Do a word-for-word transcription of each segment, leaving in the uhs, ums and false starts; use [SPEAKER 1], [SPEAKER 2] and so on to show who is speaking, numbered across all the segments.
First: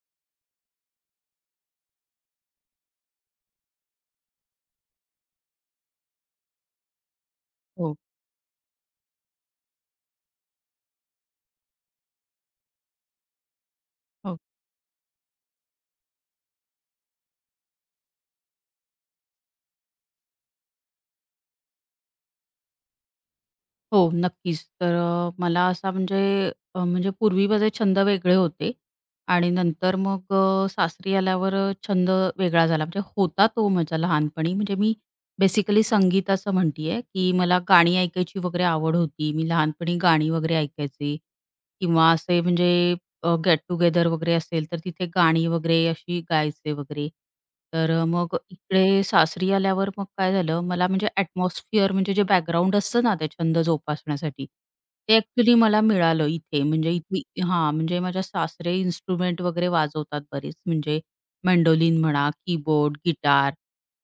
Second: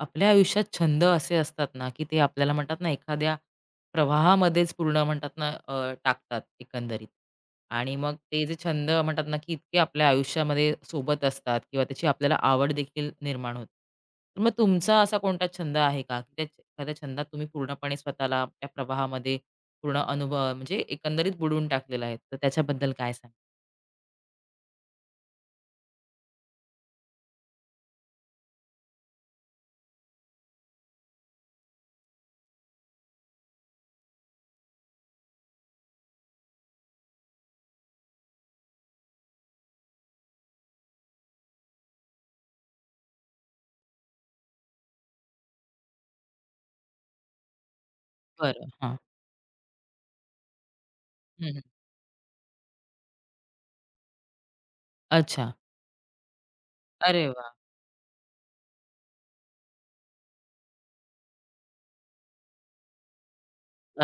[SPEAKER 1] आपल्या आयुष्यात छंद असे असतात ना, की ते आपल्याला म्हणतात ना, एखाद्या प्रवाहामध्येच पूर्ण म्हणतात ना, अ, टाकतात एकंदरीत. आणि
[SPEAKER 2] हो,
[SPEAKER 1] मग ते जे छंद म्हणतात ना, की इतके आपल्या आयुष्यामध्ये सोबत असतात किंवा त्याची आपल्याला आवड देखील निर्माण होते.
[SPEAKER 2] हो.
[SPEAKER 1] तर मग तुमचा असा कोणता छंद आहे का? की त्या एखाद्या छंदात तुम्ही पूर्णपणे स्वतःला त्या प्रवाहामध्ये पूर्ण अनुभव म्हणजे एकंदरीत बुडवून टाकलेला आहे. तर त्याच्याबद्दल काय सांगाल?
[SPEAKER 2] हो, नक्कीच. तर अ, मला असा म्हणजे अ, म्हणजे पूर्वी माझे छंद वेगळे होते आणि नंतर मग अ, सासरी आल्यावर अ, छंद वेगळा झाला. म्हणजे होता तो माझा लहानपणी. म्हणजे मी बेसिकली संगीताचं म्हणते आहे, की मला गाणी ऐकायची वगैरे आवड होती. मी लहानपणी गाणी वगैरे ऐकायचे किंवा असे म्हणजे गेट टुगेदर वगैरे असेल, तर तिथे गाणी वगैरे अशी गायचे वगैरे. तर अ, मग
[SPEAKER 1] बरं. हां.
[SPEAKER 2] इकडे सासरी आल्यावर मग काय झालं, मला म्हणजे
[SPEAKER 1] हं, हं.
[SPEAKER 2] ॲटमॉस्फिअर म्हणजे जे बॅकग्राऊंड असतं ना, ते छंद जोपासण्यासाठी, ते
[SPEAKER 1] अच्छा.
[SPEAKER 2] ॲक्चुअली मला मिळालं इथे. म्हणजे इथली
[SPEAKER 1] अरे वाह!
[SPEAKER 2] हां, म्हणजे माझ्या सासरे इन्स्ट्रुमेंट वगैरे वाजवतात बरेच. म्हणजे मेंडोलिन म्हणा, कीबोर्ड, गिटार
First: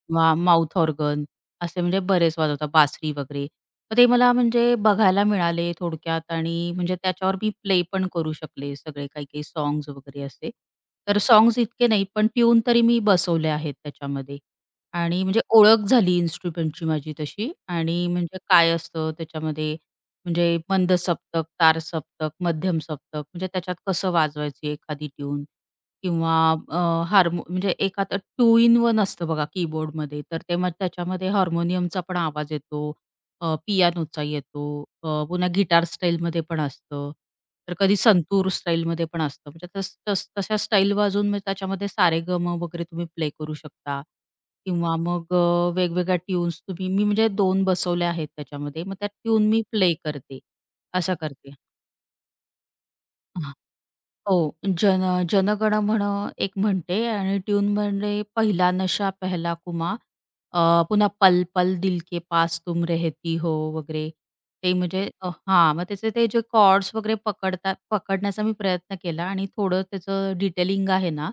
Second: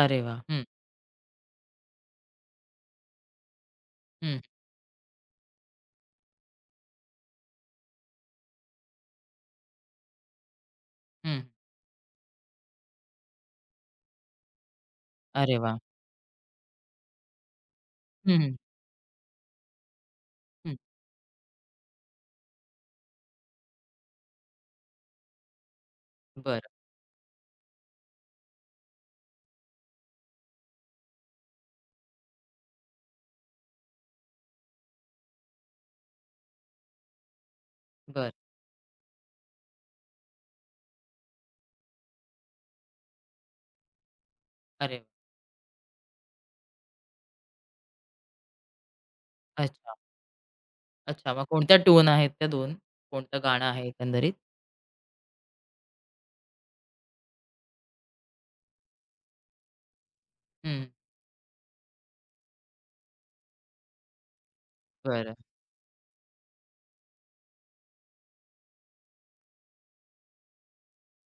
[SPEAKER 1] अरे वाह! हं,
[SPEAKER 2] माउथ ऑर्गन असे म्हणजे बरेच वाजवतात, बासरी वगैरे. मग ते मला
[SPEAKER 1] हं,
[SPEAKER 2] म्हणजे बघायला मिळाले थोडक्यात आणि म्हणजे त्याच्यावर मी प्ले पण करू शकले सगळे काही-काही सॉन्ग्स वगैरे असे. तर
[SPEAKER 1] हं.
[SPEAKER 2] सॉंग्स इतके नाही, पण ट्यून तरी मी बसवले आहेत त्याच्यामध्ये आणि म्हणजे
[SPEAKER 1] अरे वाह!
[SPEAKER 2] ओळख झाली इन्स्ट्रुमेंटची माझी तशी आणि म्हणजे
[SPEAKER 1] हं, हं.
[SPEAKER 2] काय असतं त्याच्यामध्ये म्हणजे मंद सप्तक, तार सप्तक, मध्यम सप्तक म्हणजे त्याच्यात कसं वाजवायची एखादी ट्यून. किंवा
[SPEAKER 1] बरं,
[SPEAKER 2] अ, हार्मो म्हणजे एक आता टू इन वन असतं बघा कीबोर्डमध्ये, तर ते मग त्याच्यामध्ये हार्मोनियमचा पण आवाज येतो, अ, पियानोचा येतो, अ, पुन्हा गिटार स्टाईलमध्ये पण असतं. तर कधी
[SPEAKER 1] बरं.
[SPEAKER 2] संतूर स्टाईलमध्ये पण असतं. म्हणजे तस तस तशा स्टाईल वाजवून मग त्याच्यामध्ये सारेगम वगैरे तुम्ही प्ले करू शकता
[SPEAKER 1] अरे
[SPEAKER 2] किंवा
[SPEAKER 1] वाह!
[SPEAKER 2] मग अ, वेगवेगळ्या ट्यून्स तुम्ही मी म्हणजे दोन बसवल्या आहेत त्याच्यामध्ये. मग त्या ट्यून मी
[SPEAKER 1] अच्छा,
[SPEAKER 2] प्ले करते, असं
[SPEAKER 1] अच्छा. मग
[SPEAKER 2] करते.
[SPEAKER 1] कोणत्या ट्यून आहेत त्या दोन? कोणतं गाणं आहे एकंदरीत?
[SPEAKER 2] हो, जन जनगण मन एक म्हणते आणि ट्यून म्हणजे पहिला नशा पहला कुमा, अ,
[SPEAKER 1] हं,
[SPEAKER 2] पुन्हा पल पल दिल के पास तुम रहती हो वगैरे. ते म्हणजे अ,
[SPEAKER 1] बरं.
[SPEAKER 2] हां, मग त्याचे ते जे कॉर्ड्स वगैरे पकडतात पकडण्याचा मी प्रयत्न केला आणि थोडं त्याचं डिटेलिंग आहे ना,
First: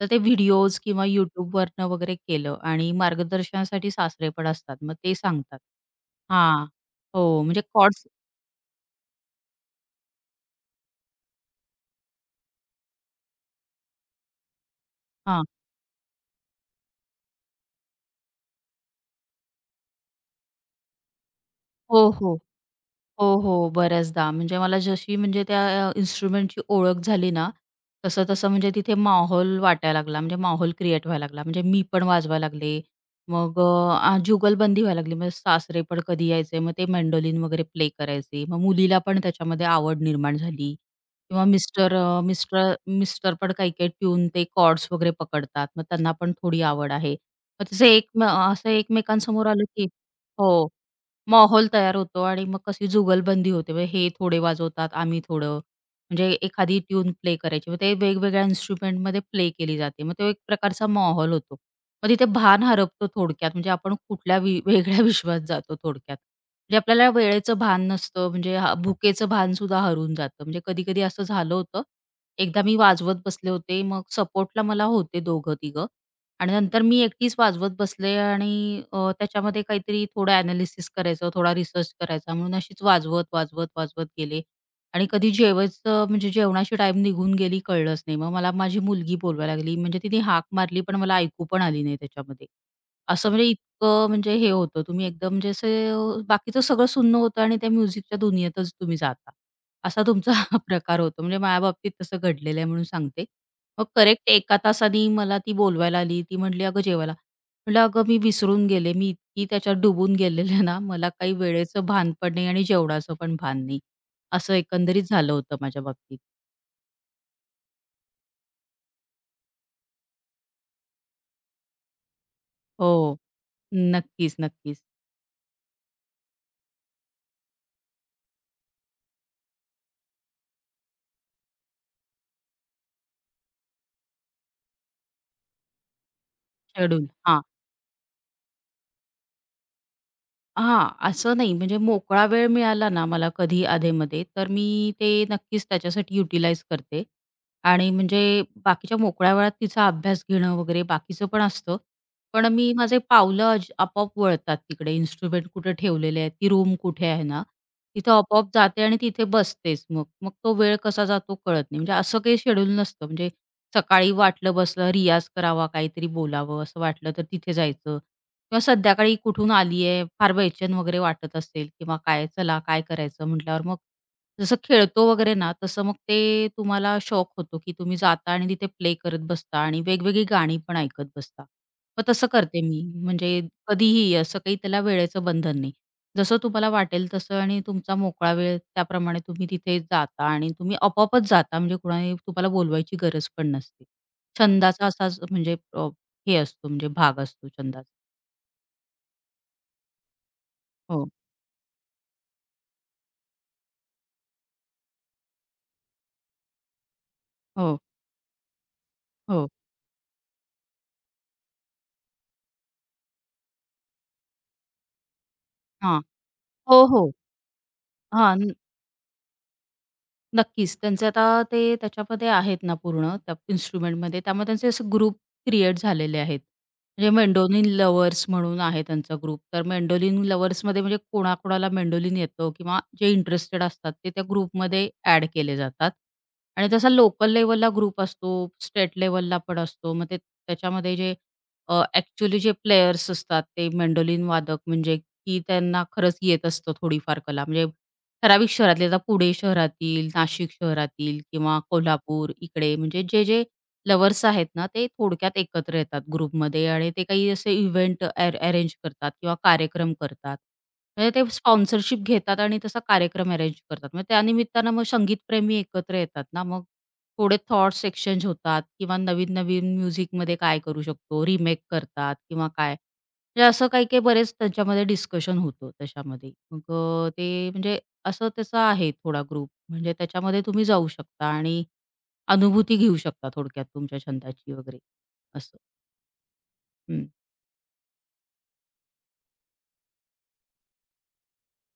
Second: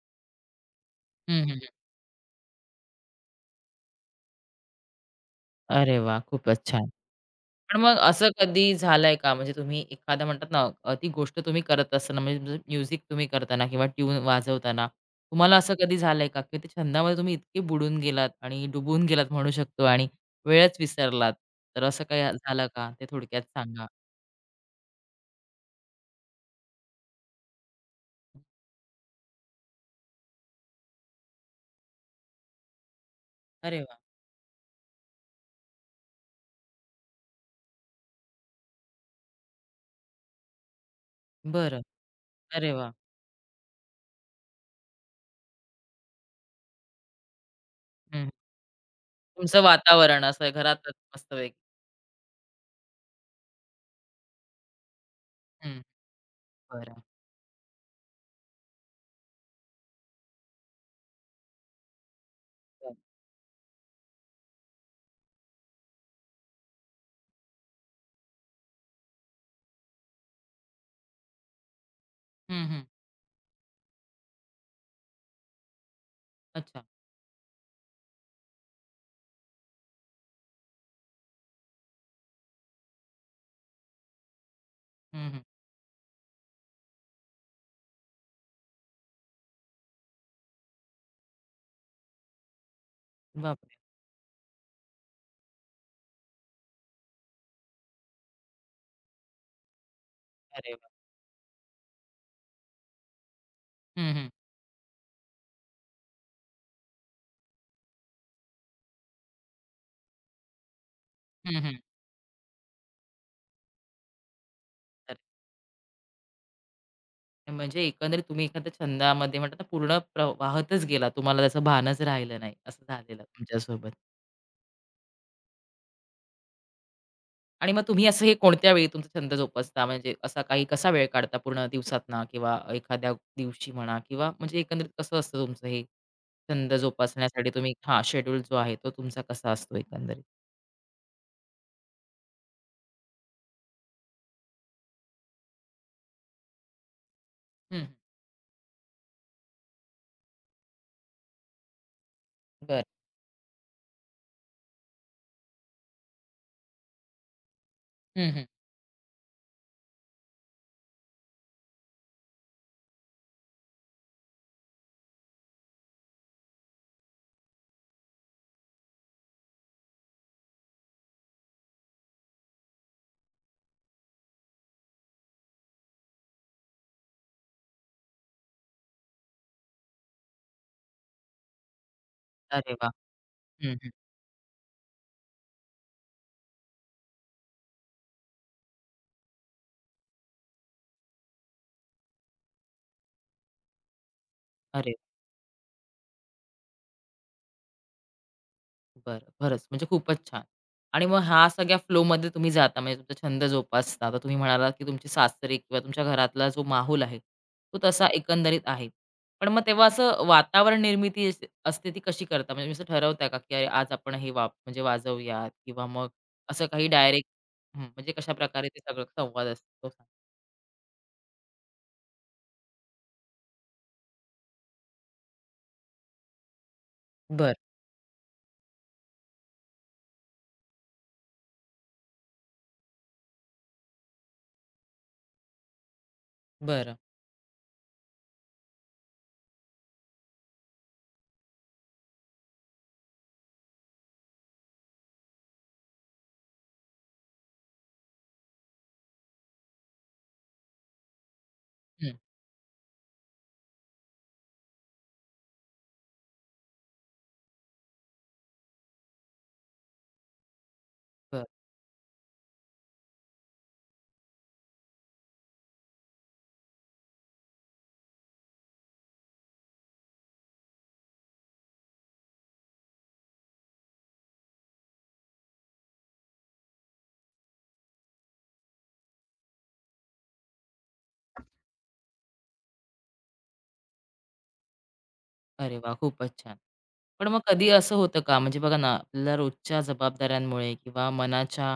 [SPEAKER 2] तर ते व्हिडिओज किंवा
[SPEAKER 1] हं, हं, हं.
[SPEAKER 2] YouTubeवरनं वगैरे केलं आणि मार्गदर्शनासाठी सासरे पण असतात, मग ते सांगतात.
[SPEAKER 1] अरे वाह! खूपच
[SPEAKER 2] हां.
[SPEAKER 1] छान.
[SPEAKER 2] हो, म्हणजे
[SPEAKER 1] पण मग
[SPEAKER 2] कॉर्ड्स
[SPEAKER 1] असं कधी झालंय का? म्हणजे तुम्ही एखादा म्हणतात ना, अ, ती गोष्ट तुम्ही करत असताना म्हणजे म्युझिक तुम्ही करताना किंवा ट्यून वाजवताना
[SPEAKER 2] हां.
[SPEAKER 1] तुम्हाला असं कधी झालंय का, की त्या छंदामध्ये तुम्ही इतके बुडून गेलात आणि डुबून गेलात म्हणू शकतो आणि वेळच विसरलात? तर
[SPEAKER 2] हो,
[SPEAKER 1] असं काही
[SPEAKER 2] हो.
[SPEAKER 1] झालं का? ते
[SPEAKER 2] हो,
[SPEAKER 1] थोडक्यात
[SPEAKER 2] हो.
[SPEAKER 1] सांगा.
[SPEAKER 2] बऱ्याचदा म्हणजे मला जशी म्हणजे त्या अ, इन्स्ट्रुमेंटची ओळख झाली ना, तसं-तसं म्हणजे तिथे माहोल वाटायला लागला. म्हणजे माहोल क्रिएट व्हायला लागला. म्हणजे मी पण वाजवायला लागले. मग अ,
[SPEAKER 1] अरे वाह!
[SPEAKER 2] आ, जुगलबंदी व्हायला लागली. म्हणजे सासरे पण कधी यायचे, मग ते मेंडोलिन वगैरे प्ले करायचे. मग मुलीला पण त्याच्यामध्ये आवड निर्माण झाली किंवा
[SPEAKER 1] बरं.
[SPEAKER 2] मिस्टर अ,
[SPEAKER 1] अरे
[SPEAKER 2] मिस्टर
[SPEAKER 1] वाह!
[SPEAKER 2] मिस्टर पण काही-काही ट्यून ते कॉर्ड्स वगैरे पकडतात. मग त्यांना पण थोडी आवड आहे. मग तसं एक म
[SPEAKER 1] हं.
[SPEAKER 2] असं एकमेकांसमोर
[SPEAKER 1] तुमचं
[SPEAKER 2] आलं की
[SPEAKER 1] वातावरण असं
[SPEAKER 2] हो.
[SPEAKER 1] घरातच मस्तपैकी.
[SPEAKER 2] माहोल तयार होतो आणि मग कशी जुगलबंदी होते. म्हणजे हे थोडे वाजवतात, आम्ही थोडं.
[SPEAKER 1] हं,
[SPEAKER 2] म्हणजे एखादी
[SPEAKER 1] बरं,
[SPEAKER 2] ट्यून प्ले करायची. मग ते वेगवेगळ्या इन्स्ट्रुमेंटमध्ये प्ले केली जाते. मग तो एक प्रकारचा माहोल होतो. मग तिथे भान
[SPEAKER 1] बरं.
[SPEAKER 2] हरपतो थोडक्यात. म्हणजे आपण कुठल्या वि वेगळ्या विश्वात जातो थोडक्यात. म्हणजे आपल्याला वेळेचं भान नसतं. म्हणजे हा भुकेचं भान सुद्धा हरून जातं. म्हणजे कधी-कधी असं झालं होतं. एकदा
[SPEAKER 1] हं,
[SPEAKER 2] मी
[SPEAKER 1] हं.
[SPEAKER 2] वाजवत बसले होते. मग सपोर्टला मला होते दोघं-तिघं. आणि नंतर
[SPEAKER 1] अच्छा.
[SPEAKER 2] मी एकटीच वाजवत बसले आणि अ, त्याच्यामध्ये काहीतरी थोडं ॲनालिसिस करायचं, थोडा रिसर्च करायचा म्हणून अशीच वाजवत, वाजवत, वाजवत गेले आणि
[SPEAKER 1] हं,
[SPEAKER 2] कधी
[SPEAKER 1] हं.
[SPEAKER 2] जेवायचं म्हणजे जेवणाची टाईम निघून गेली कळलंच नाही. मग मला माझी मुलगी बोलवायला लागली. म्हणजे तिने हाक मारली पण मला ऐकू पण आली नाही त्याच्यामध्ये. असं म्हणजे
[SPEAKER 1] बापरे!
[SPEAKER 2] इतकं म्हणजे हे होतं तुम्ही एकदम म्हणजे असे अ, बाकीचं सगळं सुन्न होतं आणि त्या म्युझिकच्या दुनियेतच तुम्ही जाता. असा तुमचा
[SPEAKER 1] अरे वाह!
[SPEAKER 2] प्रकार होतो. म्हणजे माझ्या बाबतीत तसं घडलेलं आहे म्हणून सांगते. मग
[SPEAKER 1] हं, हं.
[SPEAKER 2] करेक्ट एका तासाने मला ती बोलवायला आली. ती म्हटली, "अगं जेवायला." म्हटलं, "अगं मी विसरून गेले. मी इतकी त्याच्यात डुबून गेलेले ना, मला काही
[SPEAKER 1] हं, हं.
[SPEAKER 2] वेळेचं भान पण नाही आणि जेवणाचं पण भान नाही." असं एकंदरीत
[SPEAKER 1] अरे
[SPEAKER 2] झालं होतं माझ्या बाबतीत.
[SPEAKER 1] म्हणजे एकंदरीत तुम्ही एखाद्या छंदामध्ये म्हणतात ना, पूर्ण प्र वाहतच गेला. तुम्हाला त्याचं भानच राहिलं नाही, असं
[SPEAKER 2] हो.
[SPEAKER 1] झालेलं तुमच्यासोबत.
[SPEAKER 2] नक्कीच, नक्कीच.
[SPEAKER 1] आणि मग तुम्ही असं हे कोणत्या वेळी तुमचा छंद जोपासता? म्हणजे असा काही कसा वेळ काढता पूर्ण दिवसातना किंवा एखाद्या दिवशी म्हणा किंवा म्हणजे एकंदरीत कसं असतं तुमचं हे छंद
[SPEAKER 2] शेड्यूल. हां.
[SPEAKER 1] जोपासण्यासाठी तुम्ही हां, शेड्यूल जो आहे तो तुमचा कसा असतो एकंदरीत?
[SPEAKER 2] हां, असं नाही म्हणजे मोकळा वेळ मिळाला ना मला कधी अधेमध्ये, तर मी ते नक्कीच त्याच्यासाठी युटिलाइज करते.
[SPEAKER 1] हं, हं.
[SPEAKER 2] आणि म्हणजे बाकीच्या मोकळ्या वेळात तिचा अभ्यास घेणं वगैरे बाकीचं पण असतं. पण मी
[SPEAKER 1] बरं.
[SPEAKER 2] माझे पावलं अज आपोआप वळतात तिकडे इन्स्ट्रुमेंट कुठे ठेवलेले आहेत, ती रूम कुठे आहे ना, तिथं
[SPEAKER 1] हं, हं.
[SPEAKER 2] आपोआप जाते आणि तिथे बसतेच मग. मग तो वेळ कसा जातो कळत नाही. म्हणजे असं काही शेड्यूल नसतं म्हणजे सकाळी वाटलं बसलं रियाज करावा, काहीतरी बोलावं असं वाटलं तर तिथे जायचं. किंवा संध्याकाळी कुठून आलीये, फार बेचैन वगैरे वाटत असेल किंवा काय चला काय करायचं म्हटल्यावर मग जसं खेळतो वगैरे ना, तसं मग ते तुम्हाला शॉक होतो, की तुम्ही जाता आणि तिथे प्ले करत बसता आणि वेगवेगळी गाणी पण ऐकत बसता. मग तसं करते
[SPEAKER 1] अरे
[SPEAKER 2] मी.
[SPEAKER 1] वाह!
[SPEAKER 2] म्हणजे
[SPEAKER 1] हं, हं.
[SPEAKER 2] कधीही असं काही त्याला वेळेचं बंधन नाही. जसं तुम्हाला वाटेल तसं आणि तुमचा मोकळा वेळ त्याप्रमाणे तुम्ही तिथे जाता आणि तुम्ही आपोआपच जाता म्हणजे कुणाने तुम्हाला बोलवायची गरज पण नसते. छंदाचा
[SPEAKER 1] अरे
[SPEAKER 2] असाच म्हणजे अ, हे असतो म्हणजे भाग असतो छंदाचा.
[SPEAKER 1] बरं. खरंच म्हणजे खूपच छान. आणि
[SPEAKER 2] हो.
[SPEAKER 1] मग ह्या सगळ्या फ्लोमध्ये तुम्ही जाता म्हणजे तुमचा छंद जोपासता. आता तुम्ही म्हणालात, की तुमची सासरे किंवा तुमच्या घरातला जो माहोल आहे,
[SPEAKER 2] हो,
[SPEAKER 1] तो तसा एकंदरीत आहे. पण
[SPEAKER 2] हो.
[SPEAKER 1] मग तेव्हा असं वातावरण निर्मिती अस असते ती कशी करता? म्हणजे तुम्ही असं ठरवता का, की अरे आज आपण हे वाप म्हणजे वाजवूयात किंवा
[SPEAKER 2] हां.
[SPEAKER 1] मग असं
[SPEAKER 2] हो,
[SPEAKER 1] काही
[SPEAKER 2] हो.
[SPEAKER 1] डायरेक्ट हं, म्हणजे
[SPEAKER 2] हां.
[SPEAKER 1] कशाप्रकारे ते सगळं संवाद असतो?
[SPEAKER 2] नक्कीच. त्यांचे आता ते त्याच्यामध्ये आहेत ना पूर्ण त्या इन्स्ट्रुमेंटमध्ये. त्यामुळे त्यांचे असे ग्रुप क्रिएट झालेले आहेत. म्हणजे
[SPEAKER 1] बरं,
[SPEAKER 2] मेंडोलिन लव्हर्स म्हणून आहे त्यांचा ग्रुप. तर मेंडोलिन लव्हर्समध्ये म्हणजे कोणाकोणाला मेंडोलिन येतो किंवा जे इंटरेस्टेड असतात ते त्या ग्रुपमध्ये ॲड केले जातात. आणि तसा
[SPEAKER 1] बरं.
[SPEAKER 2] लोकल लेव्हलला ग्रुप असतो, स्टेट लेव्हलला पण असतो. मग ते त्याच्यामध्ये जे अ, जे प्लेयर्स असतात ते मेंडोलिन वादक म्हणजे की त्यांना खरंच येत असतं थोडीफार कला म्हणजे ठराविक शहरातले आता पुणे शहरातील, नाशिक शहरातील किंवा कोल्हापूर इकडे म्हणजे जे, जे लव्हर्स आहेत ना, ते थोडक्यात एकत्र येतात ग्रुपमध्ये आणि ते काही असे इव्हेंट अरेंज करतात किंवा कार्यक्रम करतात. म्हणजे ते स्पॉन्सरशिप घेतात आणि तसा कार्यक्रम अरेंज करतात. मग त्यानिमित्तानं मग संगीतप्रेमी एकत्र येतात ना, मग थोडे थॉट्स एक्सचेंज होतात किंवा नवीन-नवीन म्युझिकमध्ये काय करू शकतो, रिमेक करतात किंवा काय. म्हणजे असं काही-काही बरेच त्यांच्यामध्ये डिस्कशन होतं त्याच्यामध्ये. मग अ, ते म्हणजे असं त्याचा आहे थोडा ग्रुप. म्हणजे त्याच्यामध्ये तुम्ही जाऊ शकता आणि अनुभूती घेऊ शकता थोडक्यात तुमच्या छंदाची वगैरे असं.
[SPEAKER 1] अरे वा खूपच छान.
[SPEAKER 2] हं.
[SPEAKER 1] पण मग कधी असं होतं का, म्हणजे बघा ना, आपल्याला रोजच्या जबाबदाऱ्यांमुळे किंवा मनाच्या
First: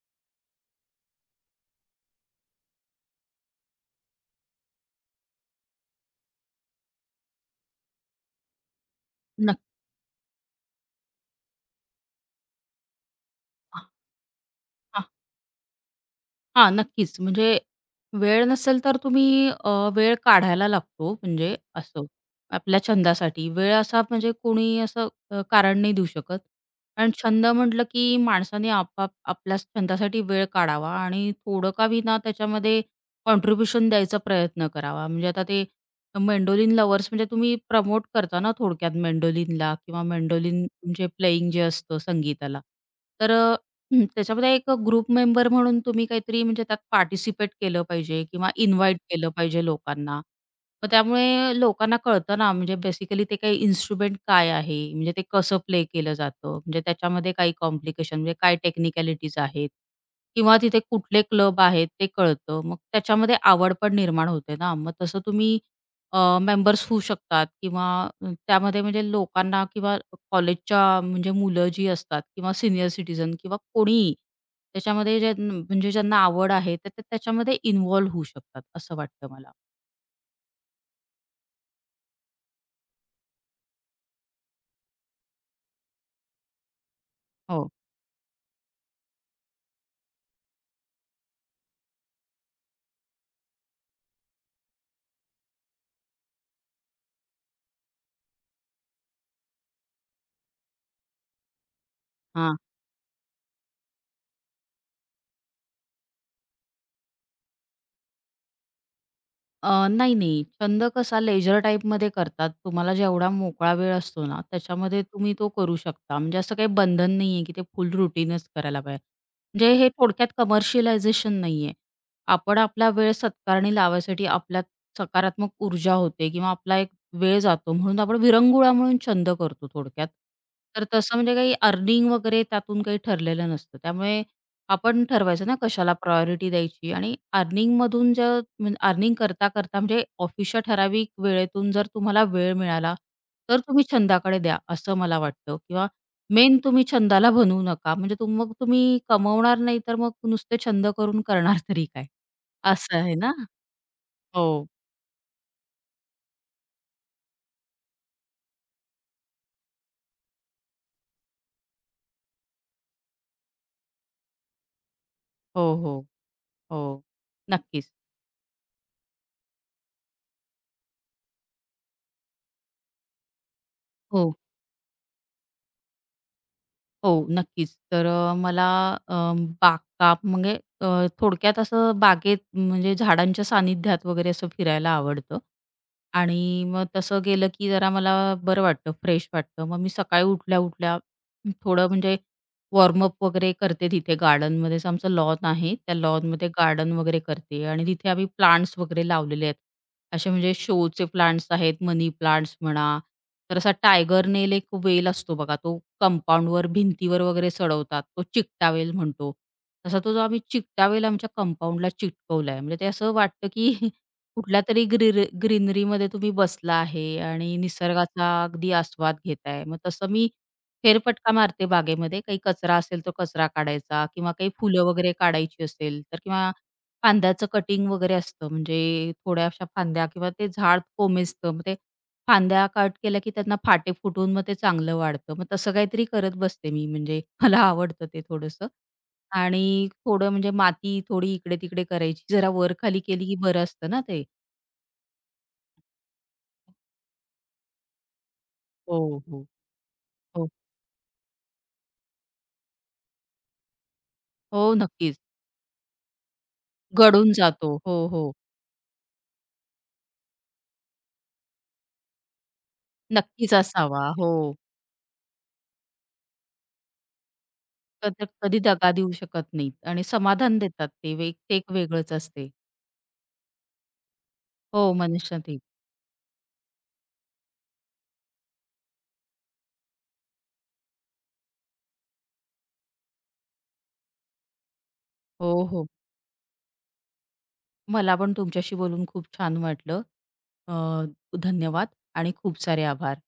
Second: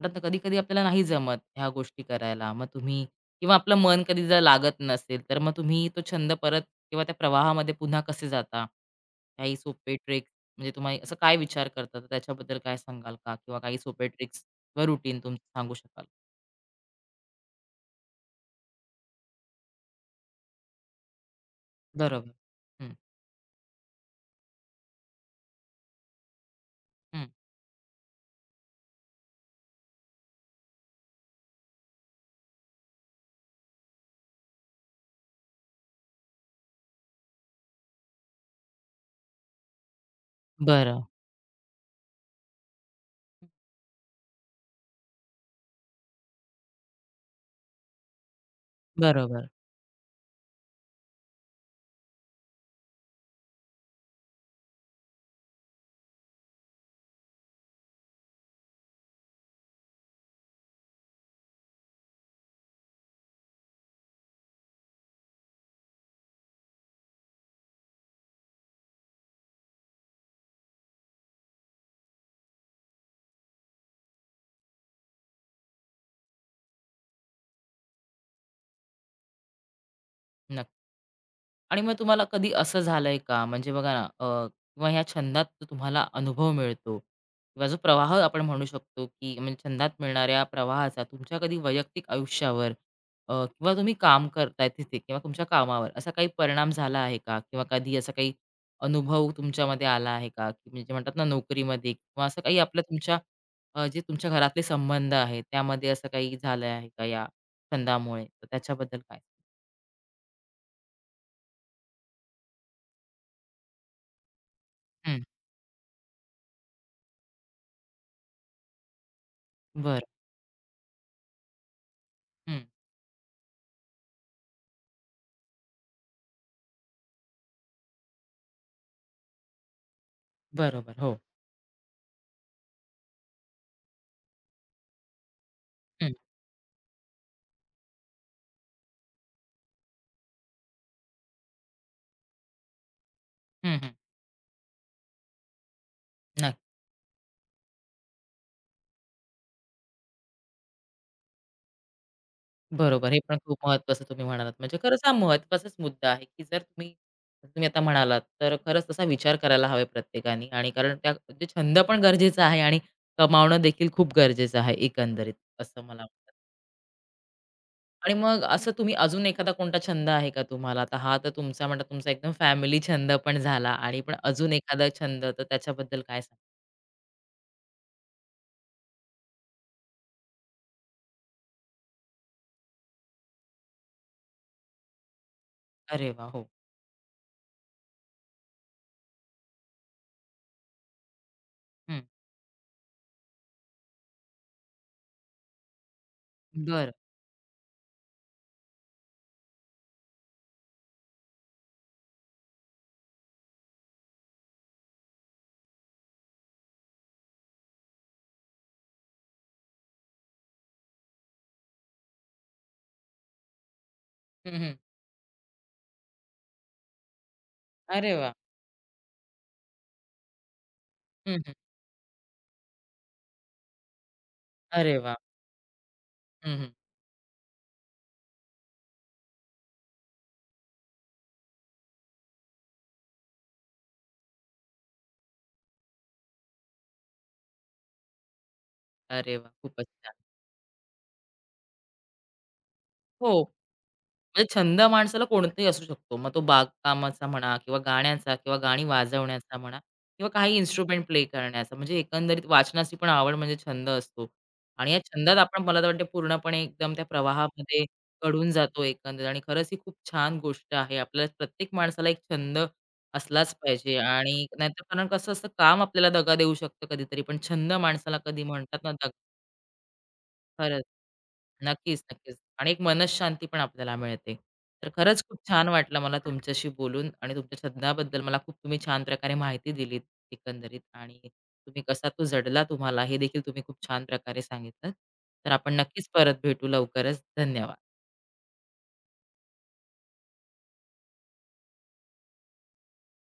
[SPEAKER 1] म्हणतात ना, कधी-कधी आपल्याला नाही जमत ह्या गोष्टी करायला. मग तुम्ही किंवा आपलं मन कधी जर लागत नसेल, तर मग तुम्ही तो छंद परत किंवा त्या प्रवाहामध्ये पुन्हा कसे जाता? काही
[SPEAKER 2] नक्क
[SPEAKER 1] सोपे ट्रिक्स म्हणजे तुम्ही असं काय विचार करता? त्याच्याबद्दल काय सांगाल का? किंवा काही सोपे ट्रिक्स किंवा रुटीन तुमचं सांगू शकाल?
[SPEAKER 2] हां, नक्कीच. म्हणजे वेळ नसेल तर तुम्ही अ, वेळ काढायला लागतो म्हणजे असं
[SPEAKER 1] बरोबर.
[SPEAKER 2] आपल्या
[SPEAKER 1] हं,
[SPEAKER 2] छंदासाठी. वेळ असा म्हणजे कोणी असं अ, कारण नाही देऊ शकत. आणि
[SPEAKER 1] हं.
[SPEAKER 2] छंद म्हटलं की माणसाने आपाप आपल्याच छंदासाठी वेळ काढावा आणि थोडं का होईना त्याच्यामध्ये कॉन्ट्रिब्युशन द्यायचा प्रयत्न करावा. म्हणजे आता ते मेंडोलिन लवर्स म्हणजे तुम्ही प्रमोट करता ना थोडक्यात मेंडोलिनला किंवा मेंडोलिन
[SPEAKER 1] बरं.
[SPEAKER 2] म्हणजे प्लेइंग जे असतं संगीताला. तर हं, त्याच्यामध्ये एक ग्रुप मेंबर म्हणून तुम्ही काहीतरी म्हणजे त्यात पार्टिसिपेट केलं पाहिजे किंवा इन्व्हाईट केलं
[SPEAKER 1] बरोबर.
[SPEAKER 2] पाहिजे लोकांना. मग त्यामुळे लोकांना कळतं ना, म्हणजे बेसिकली ते काही इन्स्ट्रुमेंट काय आहे, म्हणजे ते कसं प्ले केलं जातं, म्हणजे त्याच्यामध्ये काही कॉम्प्लिकेशन म्हणजे काय टेक्निकॅलिटीज आहेत किंवा तिथे कुठले क्लब आहेत ते कळतं. मग त्याच्यामध्ये आवड पण निर्माण होते ना. मग तसं तुम्ही अ, मेंबर्स होऊ शकतात किंवा अ, त्यामध्ये म्हणजे लोकांना किंवा कॉलेजच्या म्हणजे मुलं जी असतात किंवा सीनियर सिटीझन किंवा कोणीही त्याच्यामध्ये ज्या म्हणजे ज्यांना आवड आहे तर ते त्याच्यामध्ये इन्व्हॉल्व होऊ शकतात असं वाटतं मला.
[SPEAKER 1] नक्की. आणि मग तुम्हाला कधी असं झालंय का म्हणजे बघा ना अ, किंवा ह्या छंदात जो तुम्हाला अनुभव मिळतो किंवा
[SPEAKER 2] हो.
[SPEAKER 1] जो प्रवाह आपण म्हणू शकतो की म्हणजे छंदात मिळणाऱ्या प्रवाहाचा तुमच्या कधी वैयक्तिक आयुष्यावर अ, किंवा तुम्ही काम करताय तिथे किंवा तुमच्या कामावर असा काही परिणाम झाला आहे का किंवा कधी असा काही अनुभव तुमच्यामध्ये आला आहे का की म्हणजे म्हणतात ना नोकरीमध्ये किंवा असं काही
[SPEAKER 2] हां.
[SPEAKER 1] आपल्या तुमच्या अ, जे तुमच्या घरातले संबंध आहेत त्यामध्ये असं काही झालं आहे का या छंदामुळे तर त्याच्याबद्दल काय
[SPEAKER 2] अ, नाही, नाही. छंद कसा लेजर टाईपमध्ये करतात. तुम्हाला जेवढा मोकळा वेळ असतो ना, त्याच्यामध्ये
[SPEAKER 1] हं,
[SPEAKER 2] तुम्ही तो करू शकता. म्हणजे असं काही बंधन नाही आहे, की ते फुल रुटीनच करायला पाहिजे. म्हणजे हे
[SPEAKER 1] बरं
[SPEAKER 2] थोडक्यात कमर्शियलायझेशन नाही आहे. आपण
[SPEAKER 1] हं,
[SPEAKER 2] आपला वेळ सत्कारणी लावायसाठी आपल्यात सकारात्मक ऊर्जा होते किंवा आपला एक वेळ जातो म्हणून आपण विरंगुळा म्हणून छंद करतो थोडक्यात. तर
[SPEAKER 1] बरोबर. हो.
[SPEAKER 2] तसं म्हणजे काही अर्निंग वगैरे त्यातून काही ठरलेलं नसतं. त्यामुळे आपण ठरवायचं ना कशाला
[SPEAKER 1] हं,
[SPEAKER 2] प्रायोरिटी द्यायची आणि अर्निंगमधून जर म्हणजे अर्निंग करता करता म्हणजे ऑफिसच्या ठराविक वेळेतून जर तुम्हाला वेळ मिळाला, तर
[SPEAKER 1] हं,
[SPEAKER 2] तुम्ही
[SPEAKER 1] हं.
[SPEAKER 2] छंदाकडे द्या, असं मला वाटतं किंवा
[SPEAKER 1] नाही.
[SPEAKER 2] मेन तुम्ही छंदाला बनवू नका. म्हणजे तुम मग तुम्ही कमवणार नाही, तर मग नुसते छंद करून करणार तरी काय? असं
[SPEAKER 1] बरोबर.
[SPEAKER 2] आहे
[SPEAKER 1] हे
[SPEAKER 2] ना?
[SPEAKER 1] पण खूप महत्त्वाचं तुम्ही म्हणालात.
[SPEAKER 2] हो.
[SPEAKER 1] म्हणजे खरंच हा महत्त्वाचाच मुद्दा आहे, की जर तुम्ही तुम्ही आता म्हणालात, तर खरंच तसा विचार करायला हवा प्रत्येकाने आणि कारण त्या म्हणजे छंद पण गरजेचा आहे आणि कमावणं देखील खूप गरजेचं आहे एकंदरीत,
[SPEAKER 2] हो,
[SPEAKER 1] असं
[SPEAKER 2] हो.
[SPEAKER 1] मला वाटतं.
[SPEAKER 2] हो. नक्कीच.
[SPEAKER 1] आणि मग असं तुम्ही अजून एखादा कोणता छंद आहे का तुम्हाला? आता हा तर तुमचा म्हणता तुमचा एकदम फॅमिली छंद पण झाला आणि पण
[SPEAKER 2] हो.
[SPEAKER 1] अजून एखादा छंद तर त्याच्याबद्दल काय सांगाल?
[SPEAKER 2] हो, नक्कीच. तर अ, मला अ, बागकाम म्हणजे अ, थोडक्यात असं बागेत म्हणजे झाडांच्या सानिध्यात वगैरे असं फिरायला आवडतं.
[SPEAKER 1] अरे वाह! हो.
[SPEAKER 2] आणि मग तसं गेलं की जरा मला बरं वाटतं, फ्रेश वाटतं. मग मी सकाळी उठल्या-उठल्या थोडं
[SPEAKER 1] हं.
[SPEAKER 2] म्हणजे वॉर्मअप वगैरे करते तिथे गार्डनमध्येच आमचं लॉन आहे. त्या लॉनमध्ये
[SPEAKER 1] बरं.
[SPEAKER 2] गार्डन वगैरे करते आणि तिथे आम्ही प्लांट्स वगैरे लावलेले आहेत. असे म्हणजे शोचे प्लांट्स आहेत, मनी प्लांट्स म्हणा. तर असा टायगर नेल एक वेल असतो बघा, तो कंपाऊंडवर, भिंतीवर वगैरे चढवतात. तो चिकटा वेल म्हणतो. तसा तो जो आम्ही चिकटा वेल आमच्या कंपाऊंडला चिटकवलाय. म्हणजे ते असं वाटतं की
[SPEAKER 1] हं, हं.
[SPEAKER 2] कुठल्यातरी ग्रीर ग्रीनरीमध्ये तुम्ही बसला आहे आणि
[SPEAKER 1] अरे वाह!
[SPEAKER 2] निसर्गाचा अगदी आस्वाद घेताय. मग तसं मी फेरफटका
[SPEAKER 1] हं, हं.
[SPEAKER 2] मारते बागेमध्ये. काही कचरा असेल तर कचरा काढायचा किंवा काही फुलं
[SPEAKER 1] अरे
[SPEAKER 2] वगैरे
[SPEAKER 1] वाह!
[SPEAKER 2] काढायची असेल तर किंवा
[SPEAKER 1] हं, हं.
[SPEAKER 2] फांद्याचं कटिंग वगैरे असतं म्हणजे थोड्याशा फांद्या किंवा ते झाड कोमेजतं. मग ते फांद्या कट केल्या की त्यांना फाटे फुटून मग ते चांगलं वाढतं. मग तसं काहीतरी करत बसते मी म्हणजे मला आवडतं ते थोडंसं.
[SPEAKER 1] अरे वाह! खूपच
[SPEAKER 2] आणि
[SPEAKER 1] छान.
[SPEAKER 2] थोडं म्हणजे माती थोडी इकडे-तिकडे करायची. जरा वर-खाली केली की
[SPEAKER 1] हो,
[SPEAKER 2] बरं असतं ना ते.
[SPEAKER 1] म्हणजे छंद माणसाला कोणताही असू शकतो. मग तो बागकामाचा म्हणा किंवा गाण्याचा किंवा गाणी
[SPEAKER 2] हो, हो.
[SPEAKER 1] वाजवण्याचा म्हणा किंवा
[SPEAKER 2] हो,
[SPEAKER 1] काही इन्स्ट्रुमेंट प्ले करण्याचा. म्हणजे एकंदरीत वाचनाची पण आवड म्हणजे छंद असतो.
[SPEAKER 2] हो,
[SPEAKER 1] आणि या
[SPEAKER 2] नक्कीच.
[SPEAKER 1] छंदात आपण मला तर वाटतं पूर्णपणे एकदम त्या
[SPEAKER 2] गळून जातो.
[SPEAKER 1] प्रवाहामध्ये
[SPEAKER 2] हो, हो.
[SPEAKER 1] घडून जातो एकंदरीत आणि खरंच ही खूप छान गोष्ट आहे. आपल्याला प्रत्येक माणसाला एक छंद असलाच
[SPEAKER 2] नक्कीच
[SPEAKER 1] पाहिजे
[SPEAKER 2] असावा. हो.
[SPEAKER 1] आणि नाहीतर कारण कसं असतं काम आपल्याला दगा देऊ शकतं कधीतरी, पण छंद माणसाला
[SPEAKER 2] कधी
[SPEAKER 1] कधी
[SPEAKER 2] कधी
[SPEAKER 1] म्हणतात ना
[SPEAKER 2] दगा देऊ शकत नाहीत आणि समाधान
[SPEAKER 1] खरंच.
[SPEAKER 2] देतात ते वे ते एक
[SPEAKER 1] नक्कीच,
[SPEAKER 2] वेगळंच
[SPEAKER 1] नक्कीच.
[SPEAKER 2] असते.
[SPEAKER 1] आणि एक मनःशांती पण आपल्याला मिळते. तर
[SPEAKER 2] हो,
[SPEAKER 1] खरंच खूप
[SPEAKER 2] मनःशांती.
[SPEAKER 1] छान वाटलं मला तुमच्याशी बोलून आणि तुमच्या छंदाबद्दल मला खूप तुम्ही छान प्रकारे माहिती दिलीत एकंदरीत आणि तुम्ही कसा तो जडला तुम्हाला हे देखील तुम्ही खूप छान प्रकारे सांगितलं. तर
[SPEAKER 2] हो,
[SPEAKER 1] आपण
[SPEAKER 2] हो.
[SPEAKER 1] नक्कीच परत भेटू लवकरच. धन्यवाद.
[SPEAKER 2] मला पण तुमच्याशी बोलून खूप छान वाटलं. अ, धन्यवाद आणि खूप सारे आभार.